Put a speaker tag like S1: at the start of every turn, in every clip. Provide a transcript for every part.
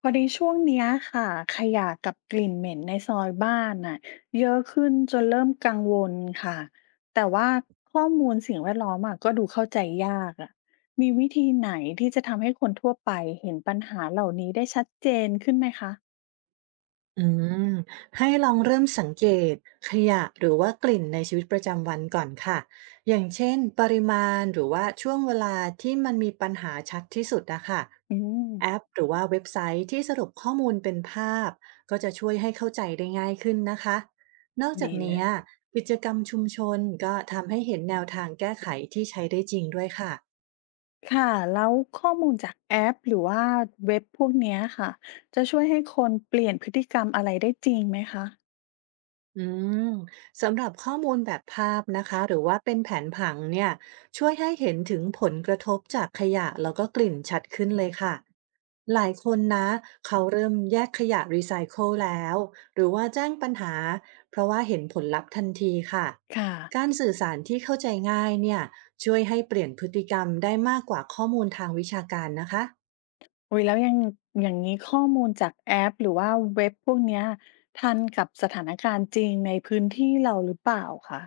S1: พอดีช่วงเนี้ยค่ะขยะกับกลิ่นเหม็นในซอยบ้านน่ะเยอะขึ้นจนเริ่มกังวลค่ะแต่ว่าข้อมูลสิ่งแวดล้อมอะก็ดูเข้าใจยากอะมีวิธีไหนที่จะทำให้คนทั่วไปเห็นปัญหาเหล่านี้ได้ชัดเจนขึ้นไหมคะ
S2: อืมให้ลองเริ่มสังเกตขยะหรือว่ากลิ่นในชีวิตประจำวันก่อนค่ะอย่างเช่นปริมาณหรือว่าช่วงเวลาที่มันมีปัญหาชัดที่สุดนะคะ
S1: อืม
S2: แอปหรือว่าเว็บไซต์ที่สรุปข้อมูลเป็นภาพก็จะช่วยให้เข้าใจได้ง่ายขึ้นนะคะนอกจาก
S1: ดีเล
S2: นี้
S1: ย
S2: กิจกรรมชุมชนก็ทำให้เห็นแนวทางแก้ไขที่ใช้ได้จริงด้วยค่ะ
S1: ค่ะแล้วข้อมูลจากแอปหรือว่าเว็บพวกเนี้ยค่ะจะช่วยให้คนเปลี่ยนพฤติกรรมอะไรได้จริงไหมคะ
S2: อืมสำหรับข้อมูลแบบภาพนะคะหรือว่าเป็นแผนผังเนี่ยช่วยให้เห็นถึงผลกระทบจากขยะแล้วก็กลิ่นชัดขึ้นเลยค่ะหลายคนนะเขาเริ่มแยกขยะรีไซเคิลแล้วหรือว่าแจ้งปัญหาเพราะว่าเห็นผลลัพธ์ทันทีค่ะ
S1: ค่ะ
S2: การสื่อสารที่เข้าใจง่ายเนี่ยช่วยให้เปลี่ยนพฤติกรรมได้มากกว่าข้อมูลทางวิชาการนะคะ
S1: อุ๊ยแล้วอย่างอย่างงี้ข้อมูลจากแอปหรือว่าเว็บพวกเนี้ยทันกับสถานการณ์จริงในพื้นที่เราหรือเปล่าคะ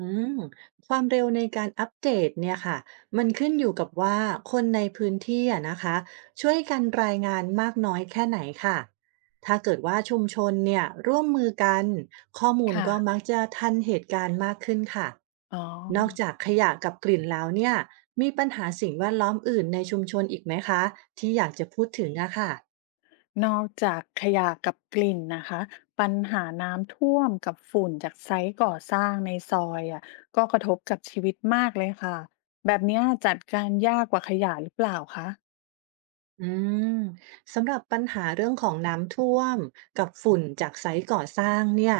S2: อืมความเร็วในการอัปเดตเนี่ยค่ะมันขึ้นอยู่กับว่าคนในพื้นที่อะนะคะช่วยกันรายงานมากน้อยแค่ไหนค่ะถ้าเกิดว่าชุมชนเนี่ยร่วมมือกันข้อมูล
S1: ค่ะ
S2: ก็มักจะทันเหตุการณ์มากขึ้นค่ะ
S1: อ๋อ
S2: นอกจากขยะกับกลิ่นแล้วเนี่ยมีปัญหาสิ่งแวดล้อมอื่นในชุมชนอีกไหมคะที่อยากจะพูดถึงอะค่ะ
S1: นอกจากขยะกับกลิ่นนะคะปัญหาน้ำท่วมกับฝุ่นจากไซต์ก่อสร้างในซอยอะก็กระทบกับชีวิตมากเลยค่ะแบบเนี้ยจัดการยากกว่าขยะหรือเปล่าคะ
S2: อืมสำหรับปัญหาเรื่องของน้ำท่วมกับฝุ่นจากไซต์ก่อสร้างเนี่ย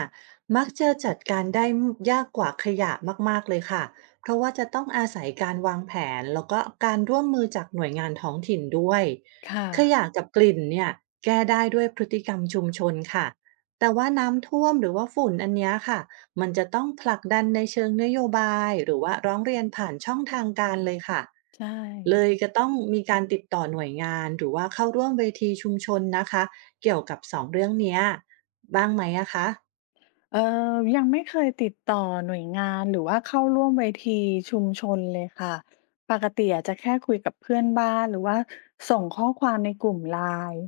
S2: มักจะจัดการได้ยากกว่าขยะมากๆเลยค่ะเพราะว่าจะต้องอาศัยการวางแผนแล้วก็การร่วมมือจากหน่วยงานท้องถิ่นด้วย
S1: ค่ะ
S2: ขยะกับกลิ่นเนี่ยแก้ได้ด้วยพฤติกรรมชุมชนค่ะแต่ว่าน้ำท่วมหรือว่าฝุ่นอันเนี้ยค่ะ มันจะต้องผลักดันในเชิงนโยบายหรือว่าร้องเรียนผ่านช่องทางการเลยค่ะ
S1: ใช่
S2: เลยจะต้องมีการติดต่อหน่วยงานหรือว่าเข้าร่วมเวทีชุมชนนะคะ เกี่ยวกับสองเรื่องเนี้ยบ้างไหมอะคะ
S1: เอ่อยังไม่เคยติดต่อหน่วยงานหรือว่าเข้าร่วมเวทีชุมชนเลยค่ะ ปกติอาจจะแค่คุยกับเพื่อนบ้านหรือว่าส่งข้อความในกลุ่มไลน์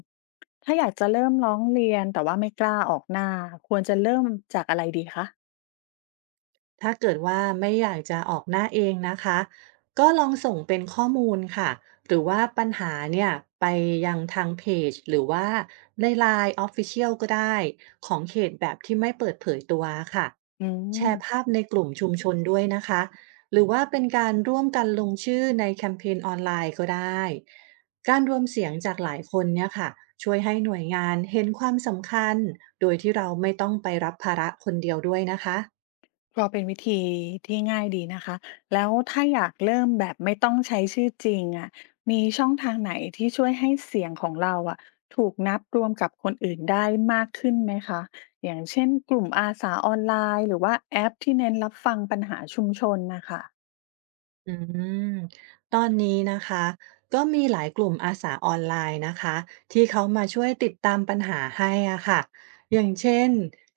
S1: ถ้าอยากจะเริ่มร้องเรียนแต่ว่าไม่กล้าออกหน้าควรจะเริ่มจากอะไรดีคะ
S2: ถ้าเกิดว่าไม่อยากจะออกหน้าเองนะคะก็ลองส่งเป็นข้อมูลค่ะหรือว่าปัญหาเนี่ยไปยังทางเพจหรือว่าใน LINE Official ก็ได้ของเขตแบบที่ไม่เปิดเผยตัวค่ะ
S1: อื
S2: แชร์
S1: ม
S2: ภาพในกลุ่มชุมชนด้วยนะคะหรือว่าเป็นการร่วมกันลงชื่อในแคมเปญออนไลน์ก็ได้การรวมเสียงจากหลายคนเนี่ยค่ะช่วยให้หน่วยงานเห็นความสำคัญโดยที่เราไม่ต้องไปรับภาระคนเดียวด้วยนะคะ
S1: ก็เป็นวิธีที่ง่ายดีนะคะ แล้วถ้าอยากเริ่มแบบไม่ต้องใช้ชื่อจริงอะมีช่องทางไหนที่ช่วยให้เสียงของเราอะถูกนับรวมกับคนอื่นได้มากขึ้นไหมคะ อย่างเช่นกลุ่มอาสาออนไลน์หรือว่าแอปที่เน้นรับฟังปัญหาชุมชนนะคะ
S2: อืมตอนนี้นะคะก็มีหลายกลุ่มอาสาออนไลน์นะคะที่เขามาช่วยติดตามปัญหาให้อะค่ะอย่างเช่น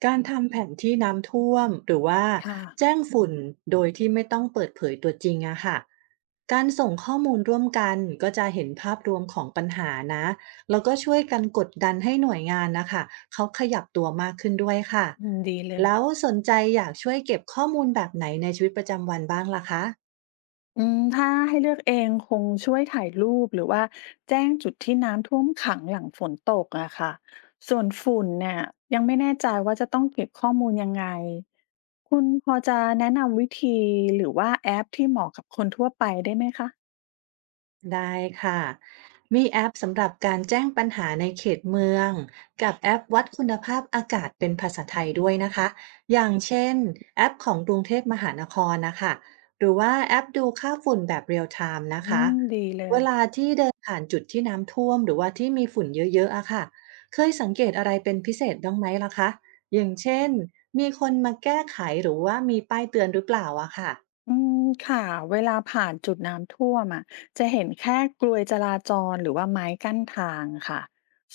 S2: การทำแผนที่น้ำท่วมหรือว่า
S1: ค่ะ
S2: แจ้งฝุ่นโดยที่ไม่ต้องเปิดเผยตัวจริงอะค่ะการส่งข้อมูลร่วมกันก็จะเห็นภาพรวมของปัญหานะแล้วก็ช่วยกันกดดันให้หน่วยงานนะคะเขาขยับตัวมากขึ้นด้วยค่ะ
S1: อืมดีเลย
S2: แล้วสนใจอยากช่วยเก็บข้อมูลแบบไหนในชีวิตประจำวันบ้างล่ะคะ
S1: อืมถ้าให้เลือกเองคงช่วยถ่ายรูปหรือว่าแจ้งจุดที่น้ำท่วมขังหลังฝนตกอะค่ะส่วนฝุ่นเนี่ยยังไม่แน่ใจว่าจะต้องเก็บข้อมูลยังไงคุณพอจะแนะนำวิธีหรือว่าแอปที่เหมาะกับคนทั่วไปได้ไหมคะ
S2: ได้ค่ะ มีแอปสำหรับการแจ้งปัญหาในเขตเมืองกับแอปวัดคุณภาพอากาศเป็นภาษาไทยด้วยนะคะ อย่างเช่นแอปของกรุงเทพมหานครนะคะ หรือว่าแอปดูค่าฝุ่นแบบเรียลไทม์นะ
S1: อื
S2: คะ
S1: มดีเล
S2: เว
S1: ย
S2: ลาที่เดินผ่านจุดที่น้ำท่วมหรือว่าที่มีฝุ่นเยอะๆอะค่ะเคยสังเกตอะไรเป็นพิเศษบ้างไหมล่ะคะอย่างเช่นมีคนมาแก้ไขหรือว่ามีป้ายเตือนหรือเปล่าอะค่ะ
S1: อืมค่ะเวลาผ่านจุดน้ำท่วมอะจะเห็นแค่กลวยจราจรหรือว่าไม้กั้นทางค่ะ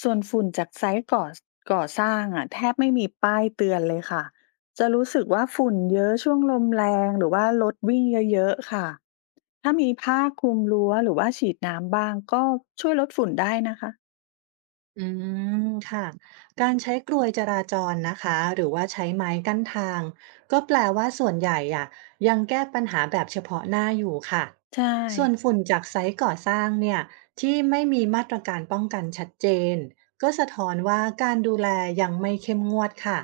S1: ส่วนฝุ่นจากไซต์ก่อสร้างอะแทบไม่มีป้ายเตือนเลยค่ะจะรู้สึกว่าฝุ่นเยอะช่วงลมแรงหรือว่ารถวิ่งเยอะๆค่ะถ้ามีผ้าคลุมรั้วหรือว่าฉีดน้ำบ้างก็ช่วยลดฝุ่นได้นะคะ
S2: อืค่ะการใช้กรวยจราจรนะคะหรือว่าใช้ไม้กั้นทางก็แปลว่าส่วนใหญ่อะยังแก้ปัญหาแบบเฉพาะหน้าอยู่ค่ะ
S1: ใช่
S2: ส่วนฝุ่นจากไซต์ก่อสร้างเนี่ยที่ไม่มีมาตรการป้องกันชัดเจนก็สะท้อนว่าการดูแลยังไม่เข้มงวดค่ะ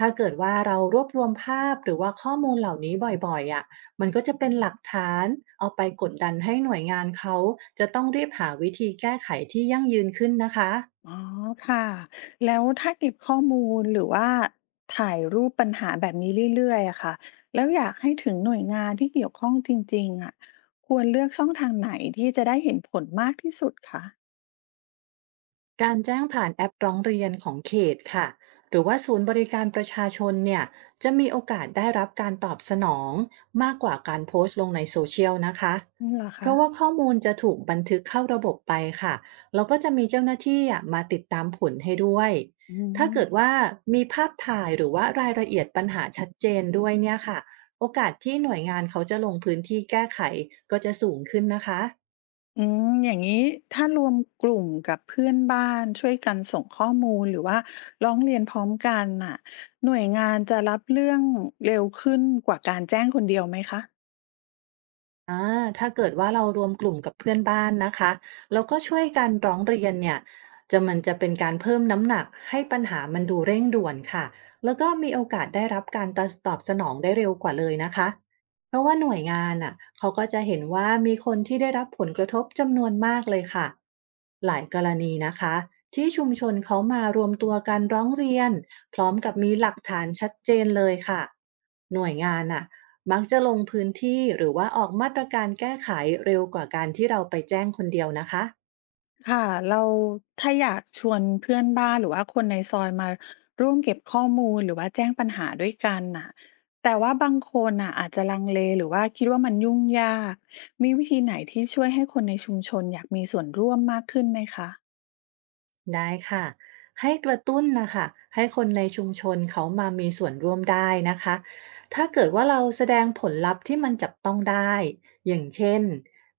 S2: ถ้าเกิดว่าเรารวบรวมภาพหรือว่าข้อมูลเหล่านี้บ่อยๆอะ มันก็จะเป็นหลักฐานเอาไปกดดันให้หน่วยงานเขาจะต้องรีบหาวิธีแก้ไขที่ยั่งยืนขึ้นนะคะ
S1: อ๋อค่ะแล้วถ้าเก็บข้อมูลหรือว่าถ่ายรูปปัญหาแบบนี้เรื่อยๆอะค่ะแล้วอยากให้ถึงหน่วยงานที่เกี่ยวข้องจริงๆอะควรเลือกช่องทางไหนที่จะได้เห็นผลมากที่สุดคะ
S2: การแจ้งผ่านแอปร้องเรียนของเขตค่ะหรือว่าศูนย์บริการประชาชนเนี่ยจะมีโอกาสได้รับการตอบสนองมากกว่าการโพสต์ลงในโซเชียลนะคะ
S1: อืมเหรอ
S2: เพ
S1: คะ
S2: ราะว่าข้อมูลจะถูกบันทึกเข้าระบบไปค่ะแล้วก็จะมีเจ้าหน้าที่อะมาติดตามผลให้ด้วย
S1: อื
S2: ถ้า
S1: ม
S2: เกิดว่ามีภาพถ่ายหรือว่ารายละเอียดปัญหาชัดเจนด้วยเนี่ยค่ะโอกาสที่หน่วยงานเขาจะลงพื้นที่แก้ไขก็จะสูงขึ้นนะคะ
S1: อืมอย่างนี้ถ้ารวมกลุ่มกับเพื่อนบ้านช่วยกันส่งข้อมูลหรือว่าร้องเรียนพร้อมกันน่ะหน่วยงานจะรับเรื่องเร็วขึ้นกว่าการแจ้งคนเดียวไหมคะ
S2: อ่าถ้าเกิดว่าเรารวมกลุ่มกับเพื่อนบ้านนะคะแล้วก็ช่วยกันร้องเรียนเนี่ยจะเป็นการเพิ่มน้ำหนักให้ปัญหามันดูเร่งด่วนค่ะแล้วก็มีโอกาสได้รับการตอบสนองได้เร็วกว่าเลยนะคะเพราะว่าหน่วยงานอ่ะเขาก็จะเห็นว่ามีคนที่ได้รับผลกระทบจำนวนมากเลยค่ะหลายกรณีนะคะที่ชุมชนเขามารวมตัวกันร้องเรียนพร้อมกับมีหลักฐานชัดเจนเลยค่ะหน่วยงานอ่ะ มักจะลงพื้นที่หรือว่าออกมาตรการแก้ไขเร็วกว่าการที่เราไปแจ้งคนเดียวนะคะ
S1: ค่ะเราถ้าอยากชวนเพื่อนบ้านหรือว่าคนในซอยมาร่วมเก็บข้อมูลหรือว่าแจ้งปัญหาด้วยกันน่ะแต่ว่าบางคนน่ะอาจจะลังเลหรือว่าคิดว่ามันยุ่งยากมีวิธีไหนที่ช่วยให้คนในชุมชนอยากมีส่วนร่วมมากขึ้นไหมคะ
S2: ได้ค่ะให้กระตุ้นนะคะให้คนในชุมชนเขามามีส่วนร่วมได้นะคะถ้าเกิดว่าเราแสดงผลลัพธ์ที่มันจับต้องได้อย่างเช่น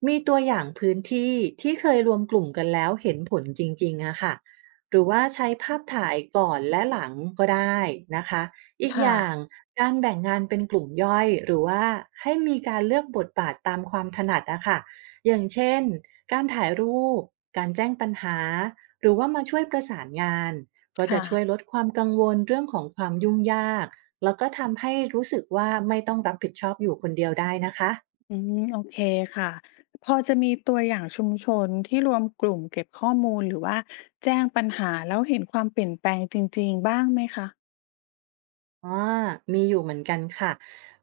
S2: มีตัวอย่างพื้นที่ที่เคยรวมกลุ่มกันแล้วเห็นผลจริงๆอะค่ะหรือว่าใช้ภาพถ่ายก่อนและหลังก็ได้นะคะอีกอ
S1: ค่ะ
S2: ย่างการแบ่งงานเป็นกลุ่มย่อยหรือว่าให้มีการเลือกบทบาทตามความถนัดอะค่ะอย่างเช่นการถ่ายรูปการแจ้งปัญหา หรือว่ามาช่วยประสานงานก็จะ
S1: ค่ะ
S2: ช่วยลดความกังวลเรื่องของความยุ่งยากแล้วก็ทำให้รู้สึกว่าไม่ต้องรับผิดชอบอยู่คนเดียวได้นะคะ
S1: อืมโอเคค่ะพอจะมีตัวอย่างชุมชนที่รวมกลุ่มเก็บข้อมูลหรือว่าแจ้งปัญหาแล้วเห็นความเปลี่ยนแปลงจริงๆบ้างไหมคะ
S2: อามีอยู่เหมือนกันค่ะ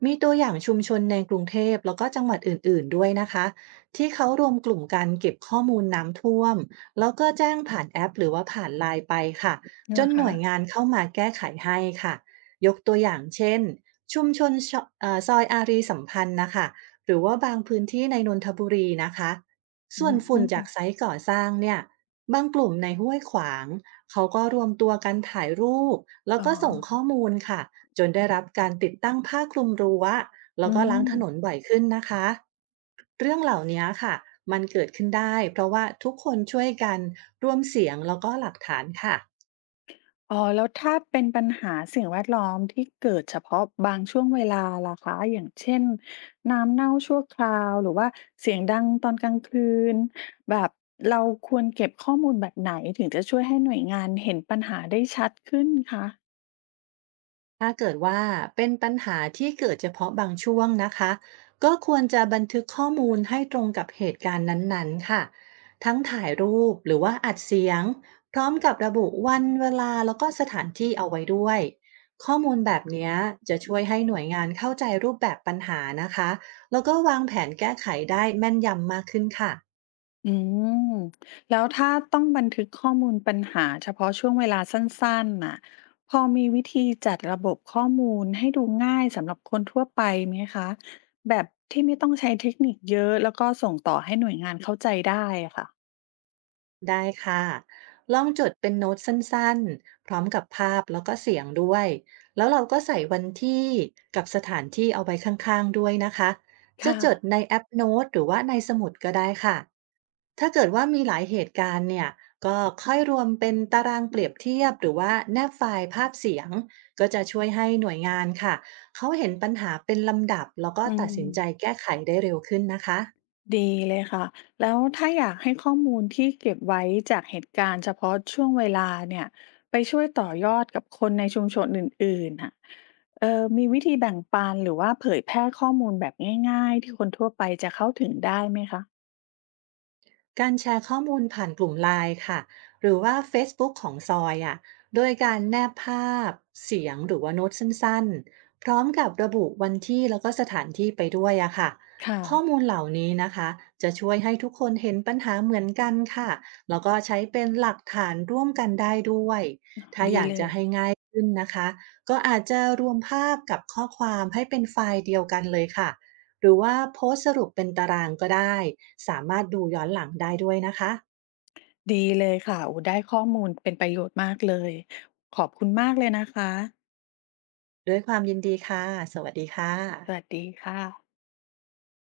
S2: มีตัวอย่างชุมชนในกรุงเทพแล้วก็จังหวัดอื่นๆด้วยนะคะที่เขารวมกลุ่มกันเก็บข้อมูลน้ำท่วมแล้วก็แจ้งผ่านแอปหรือว่าผ่านไลน์ไปค่ะจ
S1: เหร
S2: น
S1: อ
S2: ห
S1: คะ
S2: น่วยงานเข้ามาแก้ไขให้ค่ะยกตัวอย่างเช่นชุมชนชซอยอารีสัมพันธ์นะคะหรือว่าบางพื้นที่ในนนทบุรีนะคะ
S1: อื
S2: ส่วน
S1: ม
S2: ฝุ่นจากไซต์ก่อสร้างเนี่ยบางกลุ่มในห้วยขวางเขาก็รวมตัวกันถ่ายรูปแล้ว
S1: อ๋อ
S2: ก็ส่งข้อมูลค่ะ จนได้รับการติดตั้งผ้าคลุมรั้วแล้
S1: อื
S2: วก็ล้างถนน
S1: ม
S2: บ่อยขึ้นนะคะเรื่องเหล่านี้ค่ะมันเกิดขึ้นได้เพราะว่าทุกคนช่วยกันร่วมเสียงแล้วก็หลักฐานค่ะ
S1: อ๋อแล้วถ้าเป็นปัญหาสิ่งแวดล้อมที่เกิดเฉพาะบางช่วงเวลาล่ะคะอย่างเช่นน้ำเน่าชั่วคราวหรือว่าเสียงดังตอนกลางคืนแบบเราควรเก็บข้อมูลแบบไหนถึงจะช่วยให้หน่วยงานเห็นปัญหาได้ชัดขึ้นคะ
S2: ถ้าเกิดว่าเป็นปัญหาที่เกิดเฉพาะบางช่วงนะคะก็ควรจะบันทึกข้อมูลให้ตรงกับเหตุการณ์นั้นๆค่ะทั้งถ่ายรูปหรือว่าอัดเสียงพร้อมกับระบุวันเวลาแล้วก็สถานที่เอาไว้ด้วยข้อมูลแบบเนี้ยจะช่วยให้หน่วยงานเข้าใจรูปแบบปัญหานะคะแล้วก็วางแผนแก้ไขได้แม่นยำมากขึ้นค่ะ
S1: อืมแล้วถ้าต้องบันทึกข้อมูลปัญหาเฉพาะช่วงเวลาสั้นๆน่ะพอมีวิธีจัดระบบข้อมูลให้ดูง่ายสำหรับคนทั่วไปไหมคะแบบที่ไม่ต้องใช้เทคนิคเยอะแล้วก็ส่งต่อให้หน่วยงานเข้าใจได้อะค่ะ
S2: ได้ค่ะลองจดเป็นโน้ตสั้นๆพร้อมกับภาพแล้วก็เสียงด้วยแล้วเราก็ใส่วันที่กับสถานที่เอาไว้ข้างๆด้วยนะคะจะ
S1: ค่ะ
S2: จดในแอปโน้ตหรือว่าในสมุดก็ได้ค่ะถ้าเกิดว่ามีหลายเหตุการณ์เนี่ยก็ค่อยรวมเป็นตารางเปรียบเทียบหรือว่าแนบไฟล์ภาพเสียงก็จะช่วยให้หน่วยงานค่ะเขาเห็นปัญหาเป็นลำดับแล้วก็
S1: อื
S2: ตัด
S1: ม
S2: สินใจแก้ไขได้เร็วขึ้นนะคะ
S1: ดีเลยค่ะแล้วถ้าอยากให้ข้อมูลที่เก็บไว้จากเหตุการณ์เฉพาะช่วงเวลาเนี่ยไปช่วยต่อยอดกับคนในชุมชนอื่นๆน่ะเออมีวิธีแบ่งปันหรือว่าเผยแพร่ข้อมูลแบบง่ายๆที่คนทั่วไปจะเข้าถึงได้ไหมคะ
S2: การแชร์ข้อมูลผ่านกลุ่มไลน์ค่ะหรือว่าเฟซบุ๊กของซอยอะโดยการแนบภาพเสียงหรือว่าโน้ตสั้นๆพร้อมกับระบุวันที่แล้วก็สถานที่ไปด้วยอะค่ะ
S1: ค่ะ
S2: ข้อมูลเหล่านี้นะคะจะช่วยให้ทุกคนเห็นปัญหาเหมือนกันค่ะแล้วก็ใช้เป็นหลักฐานร่วมกันได้ด้วย
S1: ดีเลย
S2: ซึ่นนะคะก็อาจจะรวมภาพกับข้อความให้เป็นไฟล์เดียวกันเลยค่ะหรือว่าโพสต์สรุปเป็นตารางก็ได้สามารถดูย้อนหลังได้ด้วยนะคะ
S1: ดีเลยค่ะโอ้ได้ข้อมูลเป็นประโยชน์มากเลยขอบคุณมากเลยนะคะ
S2: ด้วยความยินดีค่ะ สวัสดีค่ะ
S1: สวัสดีค่ะ